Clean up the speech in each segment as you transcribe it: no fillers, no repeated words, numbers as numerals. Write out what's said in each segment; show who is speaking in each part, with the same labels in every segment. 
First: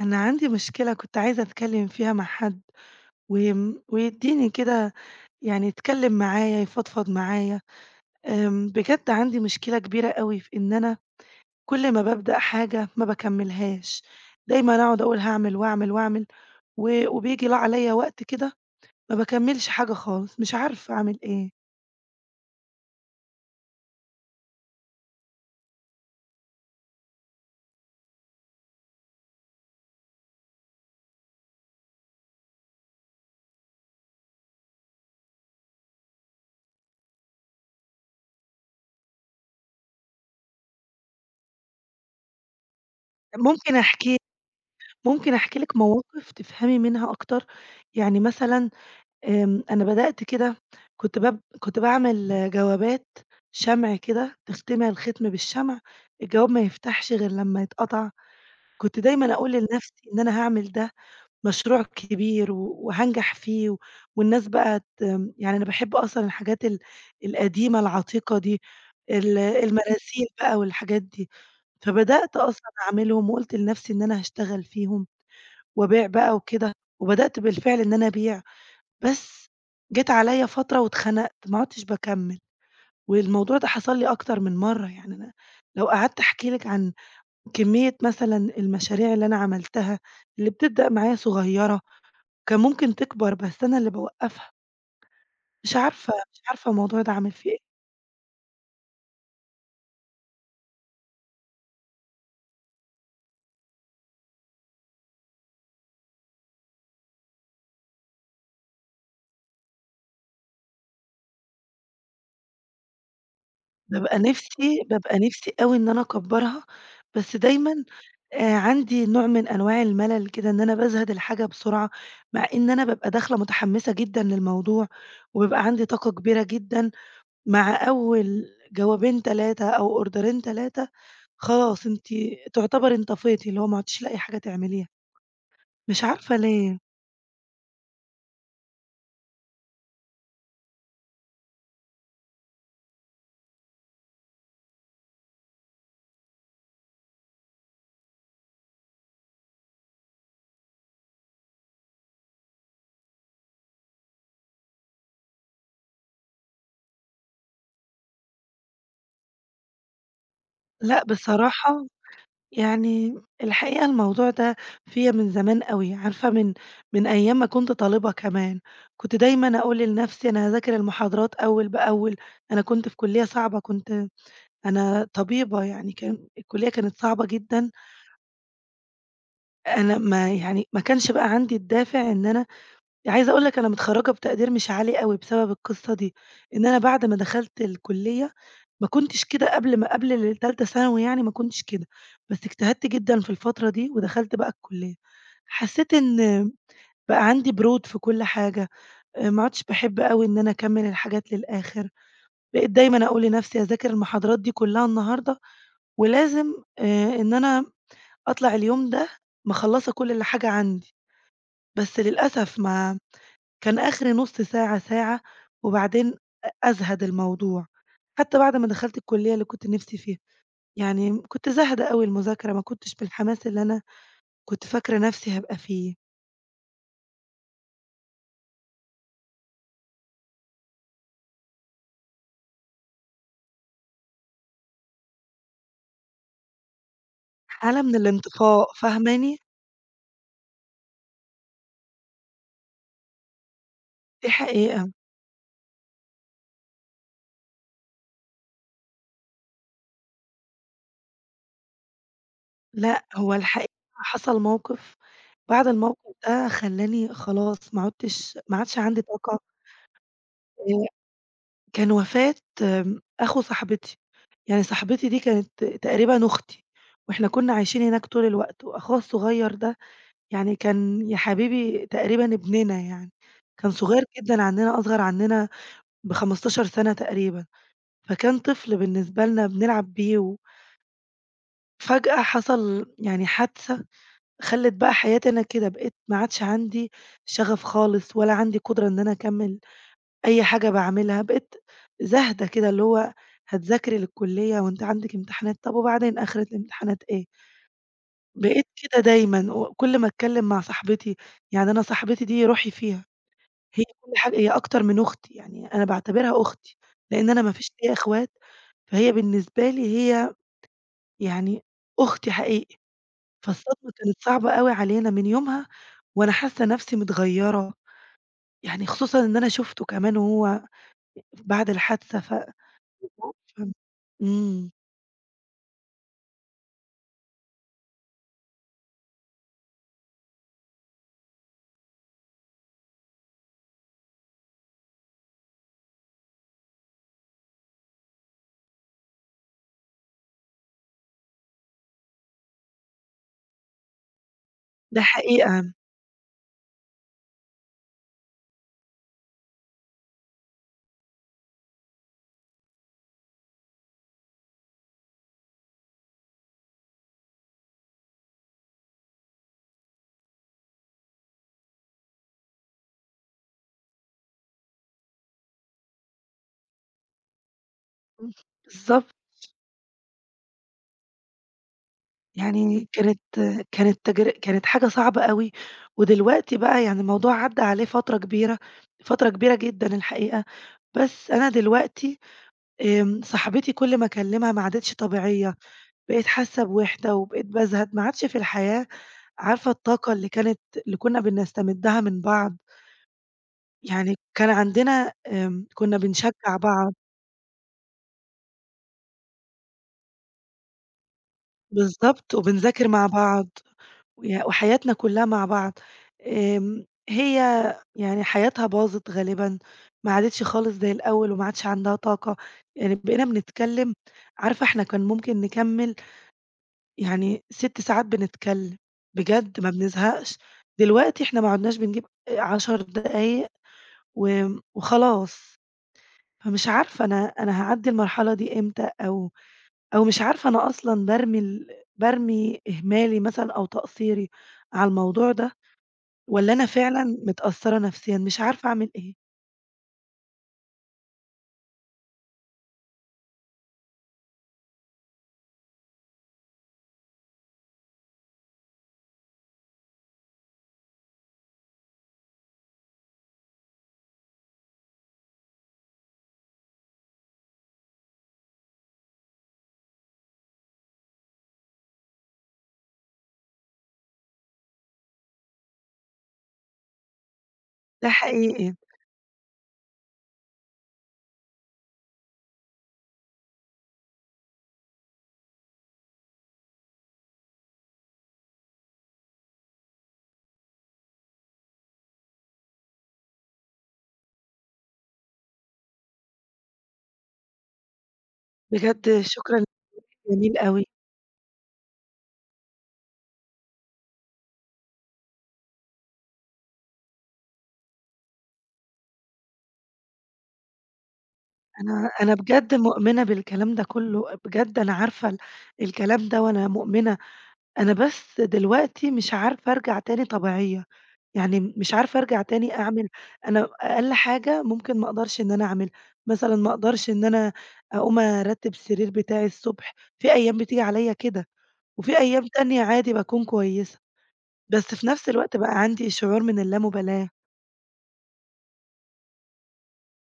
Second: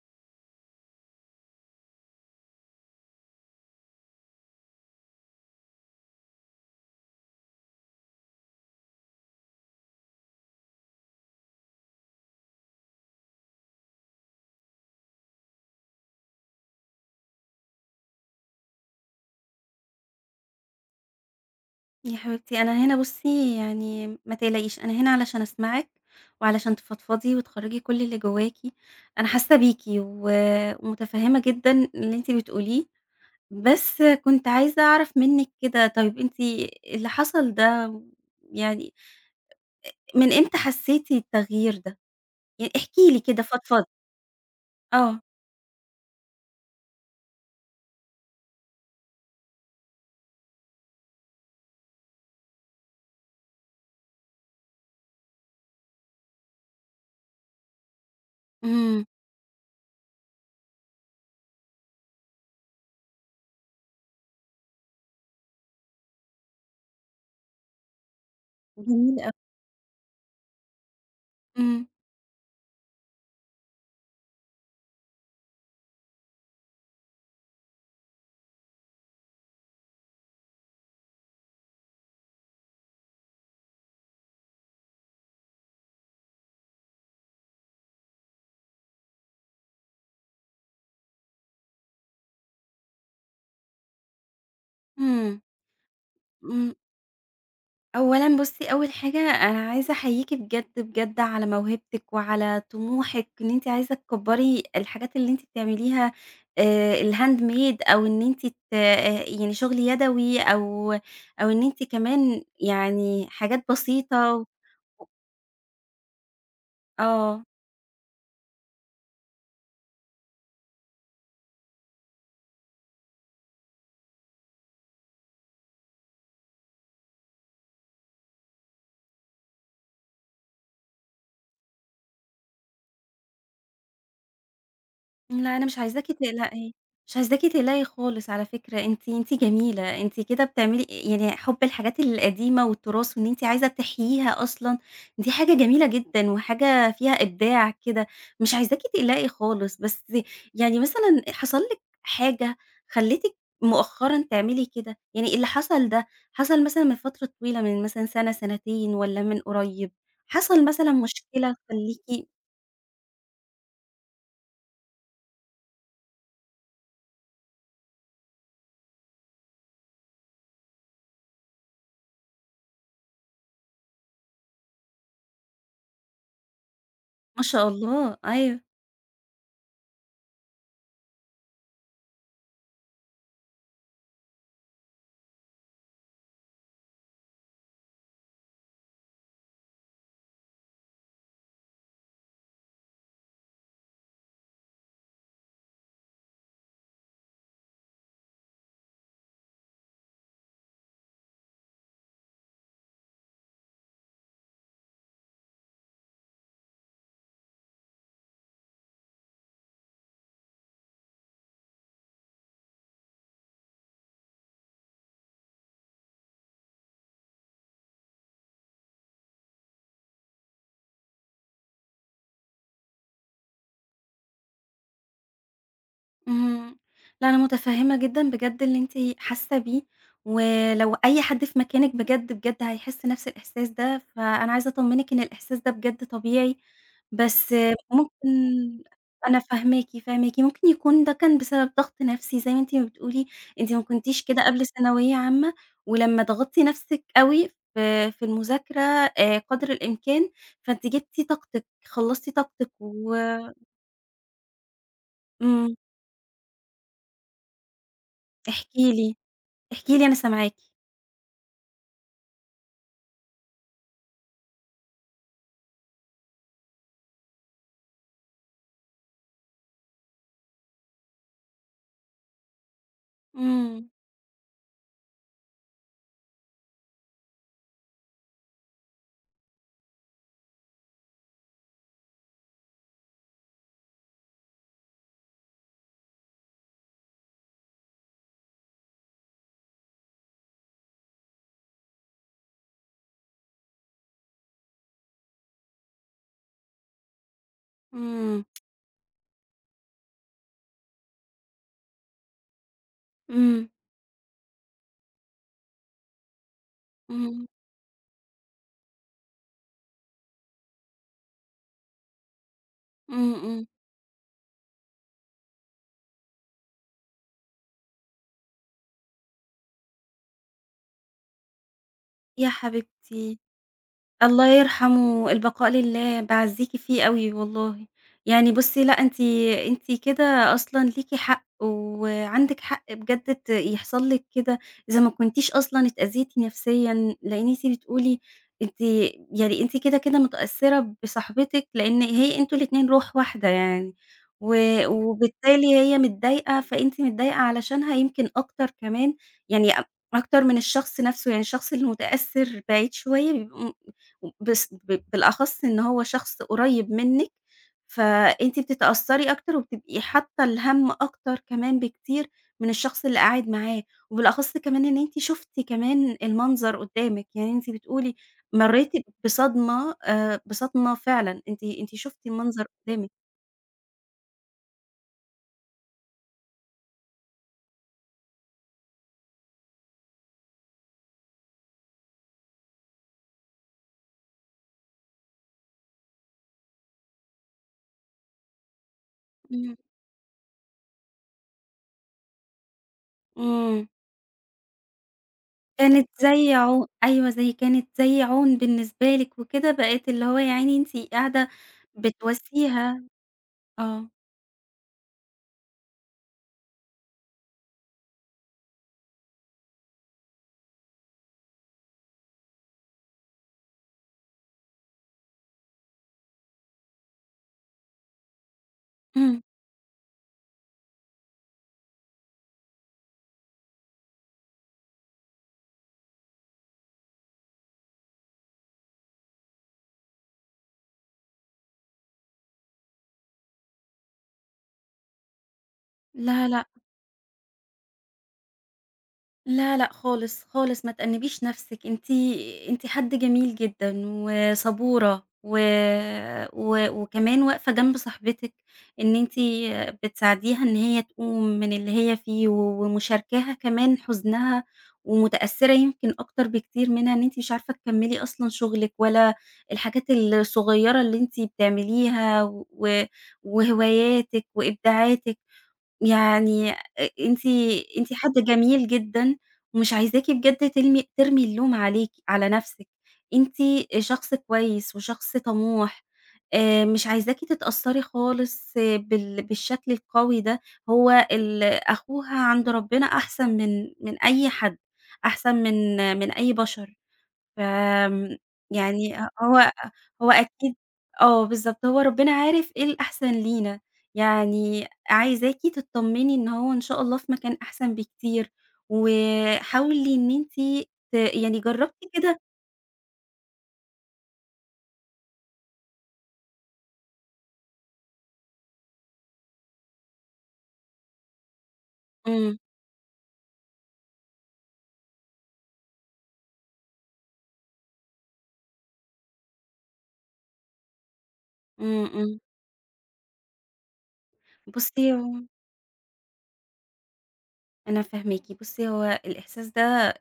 Speaker 1: أنا عندي مشكلة كنت عايزة أتكلم فيها مع حد ويديني كده، يعني يتكلم معايا يفضفض معايا. بجد عندي مشكلة كبيرة قوي في إن أنا كل ما ببدأ حاجة ما بكملهاش. دايما أقعد أقول هعمل وأعمل وأعمل، وبيجي لا عليا وقت كده ما بكملش حاجة خالص، مش عارفة أعمل إيه.
Speaker 2: يا حبيبتي أنا هنا بُصّي يعني ما تقلقيش، أنا هنا علشان أسمعِك، وعلشان تفضفضي وتخرّجي كل اللي جواكِ، أنا حاسة بيكِ ومتفهمة جدًا اللي أنتِ بتقوليه، بس كنت عايزة أعرف منِّك كده طيب أنتِ اللي حصل ده يعني من إمتى حسيتِ التغيير ده؟ يعني احكي لي كده
Speaker 1: ممكن
Speaker 2: فضفضي.
Speaker 1: أحكي
Speaker 2: آه.
Speaker 1: ممكن أحكي لك مواقف تفهمي منها أكتر، يعني مثلا. أنا بدأت كده، كنت باعمل جوابات شمع كده، تختمع الختم بالشمع، الجواب ما يفتحش غير لمّا يتقطع. كنت
Speaker 2: إمم.
Speaker 1: دايمًا أقول لنفسي إن أنا هاعمل ده مشروع كبير وهانجح فيه، والناس بقى يعني أنا باحب أصلًا الحاجات القديمة العتيقة دي،
Speaker 2: جميل أوي.
Speaker 1: المراسيل بقى والحاجات دي.
Speaker 2: إمم.
Speaker 1: فبدأت أصلًا أعملهم وقُلت لنفسي إن أنا هاشتغل فيهم وأبيع بقى وكده، وبدأت بالفعل إن أنا أبيع. بس جِت عليَّ فترة واتخنقت، ما عُدتش باكمّل. والموضوع ده حصل لي أكتر من مرّة. يعني أنا لو قعدت أحكي لِك عن كمية مثلًا المشاريع اللي أنا عملتها، اللي بتبدأ معايا صغيّرة، كان ممكن تكبر بس أنا اللي باوقّفها.
Speaker 2: إمم.
Speaker 1: مش عارفة
Speaker 2: إمم.
Speaker 1: الموضوع ده عامل فيّا إيه.
Speaker 2: أولًا بُصّي، أول حاجة أنا عايزة أحييكِ بجد، بجد على موهبتِك وعلى طموحِك إن أنتِ عايزة تكبّري الحاجات اللي أنتِ بتعمليها الhandmade أو إن أنتِ ت يعني شغل يدوي أو إن أنتِ كمان يعني حاجات بسيطة و
Speaker 1: بابقى نِفْسي أوي إن أنا أكبّرها، بس
Speaker 2: آه.
Speaker 1: دايمًا عندي نوع من أنواع الملل كده، إن أنا بازهد الحاجة بسرعة، مع إن أنا بابقى داخلة متحمّسة جدًا للموضوع، وبيبقى عندي طاقة كبيرة جدًا. مع أول جوابين 3 أو أوردرين 3، خلاص أنتِ تعتبر انطفيتِ، اللي هو ما عدتيش لاقي حاجة تعمليها،
Speaker 2: لا أنا مش
Speaker 1: مش
Speaker 2: عايزاكِ
Speaker 1: عارفة
Speaker 2: تقلقي،
Speaker 1: ليه.
Speaker 2: مش عايزاكِ تقلقي خالص على فكرة، أنتِ جميلة، أنتِ كده بتعملي يعني حُب الحاجات القديمة والتراث وإن أنتِ عايزة تحييها أصلًا، دي حاجة جميلة جدًا وحاجة فيها إبداع كده، مش عايزاكِ تقلقي خالص، بس يعني مثلًا حصل لِك حاجة خلّتِك مؤخرًا تعملي كده؟ يعني اللي حصل ده، حصل مثلًا من فترة طويلة من مثلًا سنة، سنتين والّا من قريب؟ حصل مثلًا
Speaker 1: لأ
Speaker 2: مشكلة
Speaker 1: بصراحة،
Speaker 2: تخلّيكِ
Speaker 1: يعني الحقيقة الموضوع ده فيّا من زمان أوي. عارفة، من أيام ما كنت طالبة كمان، كنت دايمًا أقول لنفسي أنا هاذاكر المحاضرات أول بأول. أنا كنت في كلية صعبة، كنت، أنا طبيبة يعني كان الكلية كانت صعبة
Speaker 2: ما شاء
Speaker 1: جدًا.
Speaker 2: الله، أيوه.
Speaker 1: أنا ما كانش بقى عندي الدافع إن أنا، عايزة أقول لك أنا متخرّجة بتقدير مش عالي أوي بسبب القصة دي. إن أنا بعد ما دخلت الكلية ما كنتش كده قبل التالتة ثانوي، يعني ما كنتش كده، بس اجتهدت جدًا في الفترة دي ودخلت بقى الكلية، حسيت إن بقى عندي برود في كل حاجة. ما عُدتش باحب أوي إن أنا أكمّل الحاجات للآخر، بقيت دايمًا أقول لنفسي هاذاكر المحاضرات دي كلها النهارده ولازم إن أنا أطلع اليوم ده مخلّصة كل اللي حاجة عندي، بس للأسف ما كان آخري نُص ساعة، ساعة، وبعدين أزهد الموضوع. حتى بعد ما دخلت الكلية اللي كنت نِفْسي فيها، يعني كنت زاهدة أوي المذاكرة، ما كنتش بالحماس اللي أنا كنت فاكرة نَفْسي هابقى فيه.
Speaker 2: اهم. لا أنا متفهمة جدًا بجد اللي أنتِ حاسة بيه، ولو أي حد في مكانِك بجد، بجد هيحس نفس الإحساس ده، فأنا عايزة أطمنِك إن الإحساس ده بجد طبيعي، بس
Speaker 1: حالة من
Speaker 2: ممكن
Speaker 1: الانطفاء، فاهماني؟
Speaker 2: أنا فاهماكِ، فاهماكِ، ممكن يكون ده كان بسبب ضغط نفسي زي ما أنتِ ما بتقولي، أنتِ ما كنتيش
Speaker 1: دي
Speaker 2: كده قبل
Speaker 1: حقيقة.
Speaker 2: ثانوية عامة، ولمّا ضغطتِ نفسِك أوي في المذاكرة قدر الإمكان، فأنتِ جبتِ طاقتِك، خلصتِ طاقتِك
Speaker 1: لأ
Speaker 2: و
Speaker 1: هو الحقيقة حصل موقف، بعد
Speaker 2: إمم،
Speaker 1: الموقف ده خلّاني خلاص ما عادش
Speaker 2: احكي
Speaker 1: عندي
Speaker 2: لي،
Speaker 1: طاقة.
Speaker 2: احكي لي أنا سامعاكِ.
Speaker 1: كان وفاة، أخو صاحبتي، يعني صاحبتي دي كانت تقريبًا أختي، وإحنا كنا عايشين هناك طول الوقت، وأخوها الصغير ده يعني كان يا حبيبي تقريبًا ابننا يعني. كان
Speaker 2: إمم.
Speaker 1: صغير جدًا عننا، أصغر عننا ب15 سنة تقريبًا، فكان طفل بالنسبة لنا بنلعب بيه. وفجأة حصل يعني حادثة خلّت بقى حياتي أنا كده، بقيت ما عادش عندي شغف خالص، ولا عندي قدرة إن أنا أكمّل. أي حاجة باعملها بقيت زاهدة كده، اللي هو هتذاكري للكلية وأنتِ عندِك امتحانات، طب وبعدين آخرة الامتحانات إيه؟
Speaker 2: إمم.
Speaker 1: بقيت كده دايمًا، وكل ما أتكلم مع صاحبتي، يعني أنا صاحبتي دي روحي فيها،
Speaker 2: إمم.
Speaker 1: هي كل حاجة، هي أكتر من أختي، يعني أنا باعتبرها أختي، لأن أنا
Speaker 2: إمم.
Speaker 1: ما فيش ليّا إخوات، فهي بالنسبة لي هي يعني أختي حقيقي.
Speaker 2: إمم. إمم.
Speaker 1: فالصدمة كانت صعبة أوي علينا من يومها، وأنا حاسة نفسي متغيرة، يعني خصوصًا إن أنا شُفته كمان وهو بعد الحادثة
Speaker 2: يا حبيبتي.
Speaker 1: مُفهم.
Speaker 2: الله
Speaker 1: إمم.
Speaker 2: يرحمه، البقاء لله، باعزّيكِ فيه أوي والله. يعني بُصّي، لأ أنتِ كده أصلًا ليكِ حق، وعندِك حق بجد يحصل لِك كده إذا ما كنتيش أصلًا اتأذيتِ نفسيًا، لإن أنتِ بتقولي أنتِ يعني كده، كده متأثّرة بصاحبتِك، لإن هي أنتم الاتنين روح واحدة يعني، و
Speaker 1: ده
Speaker 2: وبالتالي
Speaker 1: حقيقة.
Speaker 2: هي متضايقة، فأنتِ متضايقة علشانها يمكن أكتر كمان، يعني أكتر من الشخص نفسه، يعني الشخص المتأثّر بعيد شوية بيبقى بس بالأخص إن هو شخص قريب منِّك، فأنتِ بتتأثّري أكتر وبتبقي حاطّة الهَم أكتر كمان بكتير من الشخص اللي قاعد معاه، وبالأخص كمان إن أنتِ شُفتِ كمان المنظر قدّامِك، يعني أنتِ بتقولي مرّيتِ
Speaker 1: بالضبط.
Speaker 2: بصدمة بصدمة فعلًا، أنتِ شُفتِ المنظر
Speaker 1: يعني
Speaker 2: قدّامِك.
Speaker 1: كانت حاجة صعبة أوي. ودلوقتي بقى يعني الموضوع عدّى عليه فترة كبيرة، فترة كبيرة جدًا الحقيقة، بس أنا دلوقتي، صاحبتي كل ما أكلمها ما عادتش طبيعية، بقيت حاسة بوحدة وبقيت بازهد، ما عادش في الحياة، عارفة
Speaker 2: إمم.
Speaker 1: الطاقة اللي كانت، اللي كنا بنستمدها من بعض،
Speaker 2: إمم،
Speaker 1: يعني كان عندنا، كنا
Speaker 2: كانت زي
Speaker 1: بنشجع
Speaker 2: عو
Speaker 1: بعض
Speaker 2: أيوه، زي عون بالنسبة لِك وكده، بقت اللي هو يا عيني أنتِ قاعدة
Speaker 1: بالضبط، وبنذاكر
Speaker 2: بتواسيها
Speaker 1: مع بعض،
Speaker 2: آه.
Speaker 1: ويا وحياتنا كلّها مع بعض. هي يعني حياتها باظت غالبًا، ما عادتش خالص زي الأول وما عادش عندها طاقة. يعني بقينا بنتكلم، عارفة إحنا كان ممكن نكمّل يعني 6 ساعات بنتكلم،
Speaker 2: إمم.
Speaker 1: بجد ما بنزهقش، دلوقتي إحنا ما عدناش بنجيب 10 دقايق و وخلاص. فمش عارفة أنا هاعدّي المرحلة دي إمتى، أو مش عارفة أنا أصلًا بارمي إهمالي مثلًا أو تقصيري على الموضوع ده،
Speaker 2: لا.
Speaker 1: والّا
Speaker 2: لأ.
Speaker 1: أنا فعلًا متأثّرة نفسيًا مش عارفة أعمل إيه.
Speaker 2: لا، لأ خالص، خالص ما تأنِّبيش نَفْسِك، أنتِ حد جميل جدًا وصبورة و و وكمان واقفة جنب صاحبتِك إن أنتِ بتساعديها إن هي تقوم من اللي هي فيه ومشاركاها كمان حزنها ومتأثّرة يمكن أكتر بكتير منها إن أنتِ مش عارفة تكمّلي أصلًا شُغلِك ولا الحاجات الصغيّرة اللي أنتِ بتعمليها و وهواياتِك وإبداعاتِك. يعني أ أنتِ
Speaker 1: ده
Speaker 2: أنتِ حد
Speaker 1: حقيقي.
Speaker 2: جميل جدًا، ومش عايزاكِ بجد ترمي اللوم عليكِ على نفسِك، أنتِ شخص كويس وشخص طموح، مش عايزاكِ تتأثّري خالص آه، بالشكل القوي ده، هو أخوها عند ربنا أحسن من أي حد، أحسن من أي بشر. فآمم يعني
Speaker 1: بجد
Speaker 2: ه
Speaker 1: شكرًا ليك،
Speaker 2: هو هو
Speaker 1: جميل
Speaker 2: أكيد
Speaker 1: أوي.
Speaker 2: آه بالضبط، هو ربنا عارف إيه الأحسن لينا، يعني عايزاكِ تتطمني إن هو إن شاء الله في مكان أحسن بكتير، وحاولي إن أنتِ يعني جربتِ
Speaker 1: أنا
Speaker 2: كده.
Speaker 1: بجد مؤمنة بالكلام ده كلّه، بجد أنا عارفة الكلام ده وأنا مؤمنة. أنا بس دلوقتي مش عارفة أرجع تاني طبيعية، يعني مش عارفة أرجع
Speaker 2: إمم.
Speaker 1: تاني أعمل، أنا أقل حاجة ممكن ما أقدرش إن أنا أعملها، مثلًا ما أقدرش إن أنا أقوم أرتّب السرير بتاعي الصبح، في أيام بتيجي عليَّ كده،
Speaker 2: إمم.
Speaker 1: وفي
Speaker 2: إمم.
Speaker 1: أيام تانية عادي باكون كويسة. بس في
Speaker 2: بُصي
Speaker 1: نفس
Speaker 2: هو
Speaker 1: الوقت بقى عندي شعور من اللامبالاة.
Speaker 2: أنا فاهماكِ، بُصّي هو الإحساس ده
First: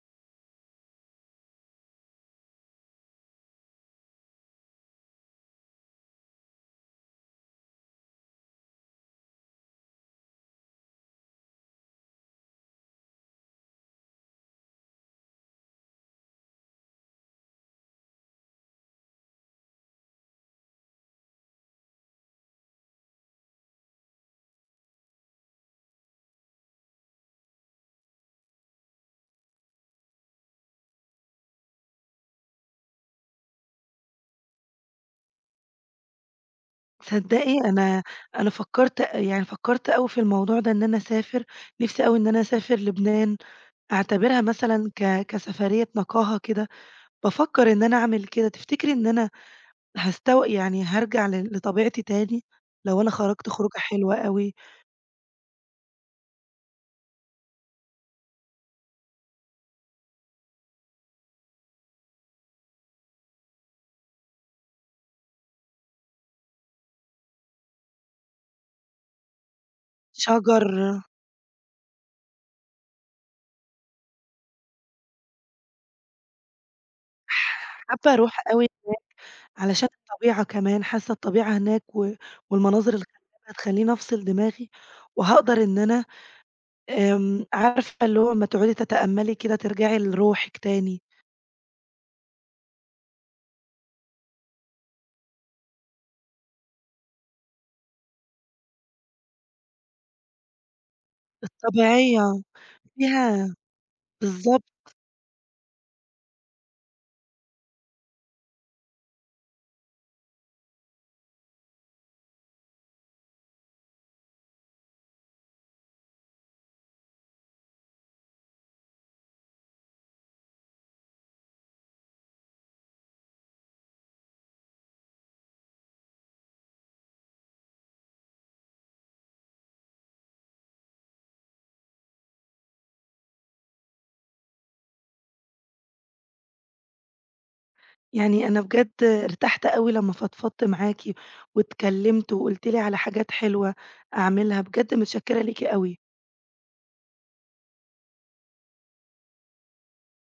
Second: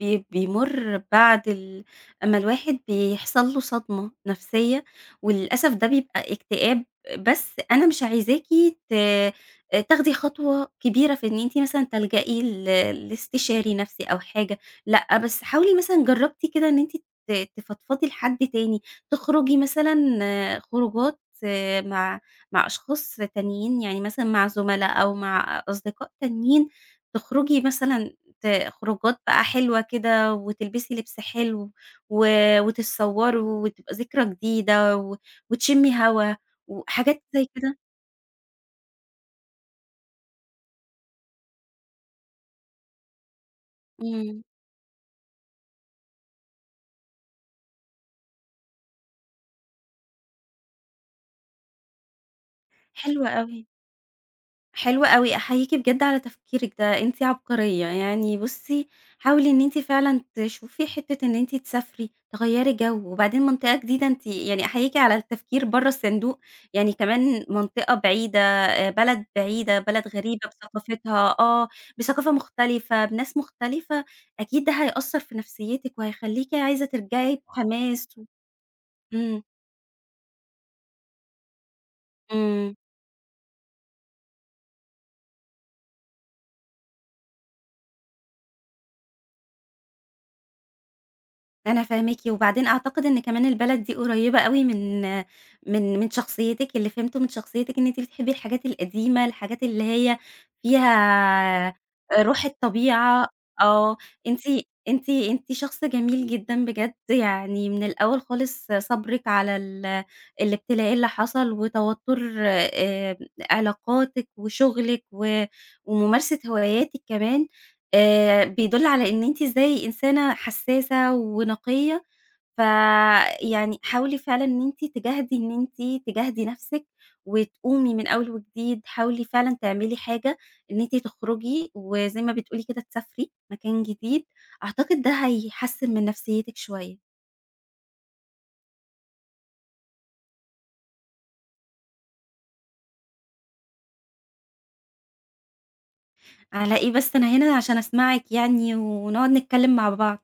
Speaker 2: بيمُر بعد ال أمّا الواحد بيحصل له صدمة نفسية، وللأسف ده بيبقى اكتئاب، بس أنا مش عايزاكِ ت تاخدي خطوة كبيرة في إن أنتِ مثلًا تلجئي لاستشاري نفسي أو حاجة، لأ، بس حاولي مثلًا جرّبتِ كده إن أنتِ تفضفضي لحد تاني، تخرجي مثلًا خروجات مع أشخاص تانيين، يعني مثلًا مع زملاء أو مع أصدقاء تانيين تخرجي مثلًا خروجات بقى حلوة كده وتلبسي لبس حلو و وتتصوروا وتبقى ذكرى جديدة وتشمي هوا وحاجات زي
Speaker 1: تصدقي،
Speaker 2: كده.
Speaker 1: أنا فكّرت، أوي في الموضوع ده إن أنا أسافر، نِفْسي أوي إن أنا أسافر لبنان، أعتبرها
Speaker 2: إمم.
Speaker 1: مثلًا كسفرية نقاهة كده. بافكّر إن أنا أعمل كده، تفتكري إن أنا هاستو يعني هارجع لطبيعتي تاني لو أنا
Speaker 2: حلوة
Speaker 1: خرجت
Speaker 2: أوي.
Speaker 1: خروجة حلوة أوي.
Speaker 2: حلو أوي، أحييكِ بجد على تفكيرِك ده، أنتِ عبقرية، يعني بُصّي حاولي إن أنتِ فعلًا تشوفي حتّة إن أنتِ تسافري، تغيّري جو، وبعدين منطقة جديدة أنتِ يعني أحييكِ على التفكير برّه الصندوق، يعني كمان منطقة بعيدة، بلد بعيدة، بلد غريبة
Speaker 1: شجر
Speaker 2: بثقافتها، بثقافة مختلفة، بناس مختلفة، أكيد ده هيأثّر في نفسيتِك وهيخلّيكِ عايزة ترجعي آه. بحماس
Speaker 1: حابة أروح أوي
Speaker 2: إمم.
Speaker 1: علشان الطبيعة كمان، حاسة الطبيعة هناك و
Speaker 2: إمم.
Speaker 1: والمناظر الخلابة هتخلّيني أفصل دماغي، وهاقدر إن أنا، عارفة اللي هو أمّا تقعدي تتأمّلي كده ترجعي لروحِك تاني،
Speaker 2: أنا فاهماكِ، وبعدين أعتقد إن كمان البلد دي قريبة أوي من شخصيتِك، اللي فهمته من شخصيتِك إن أنتِ بتحبي الحاجات القديمة، الحاجات اللي هي فيها
Speaker 1: الطبيعية
Speaker 2: روح الطبيعة
Speaker 1: فيها
Speaker 2: آه، أنتِ
Speaker 1: بالضبط.
Speaker 2: أنتِ شخص جميل جدًا بجد، يعني من الأول خالص صبرِك على الابتلاء اللي حصل وتوتر علاقاتِك وشغلِك وممارسة هواياتِك كمان. بيدُل على إن أنتِ إزاي إنسانة حسّاسة ونقيّة، فيعني حاولي فعلًا إن أنتِ تجاهدي نَفْسِك وتقومي من أول وجديد، حاولي فعلًا تعملي حاجة إن أنتِ تخرُجي وزي ما بتقولي كده تسافري مكان جديد، أعتقد ده هيحسّن من نفسيّتِك شوية.
Speaker 1: يعني أنا بجد ارتحت أوي لمّا فضفضت معاكِ واتكلّمت وقُلتِ لي على حاجات حلوة أعملها، بجد متشكّرة ليكِ أوي.
Speaker 2: على إيه بس أنا هنا عشان أسمعِك يعني ونقعد نتكلّم مع بعض.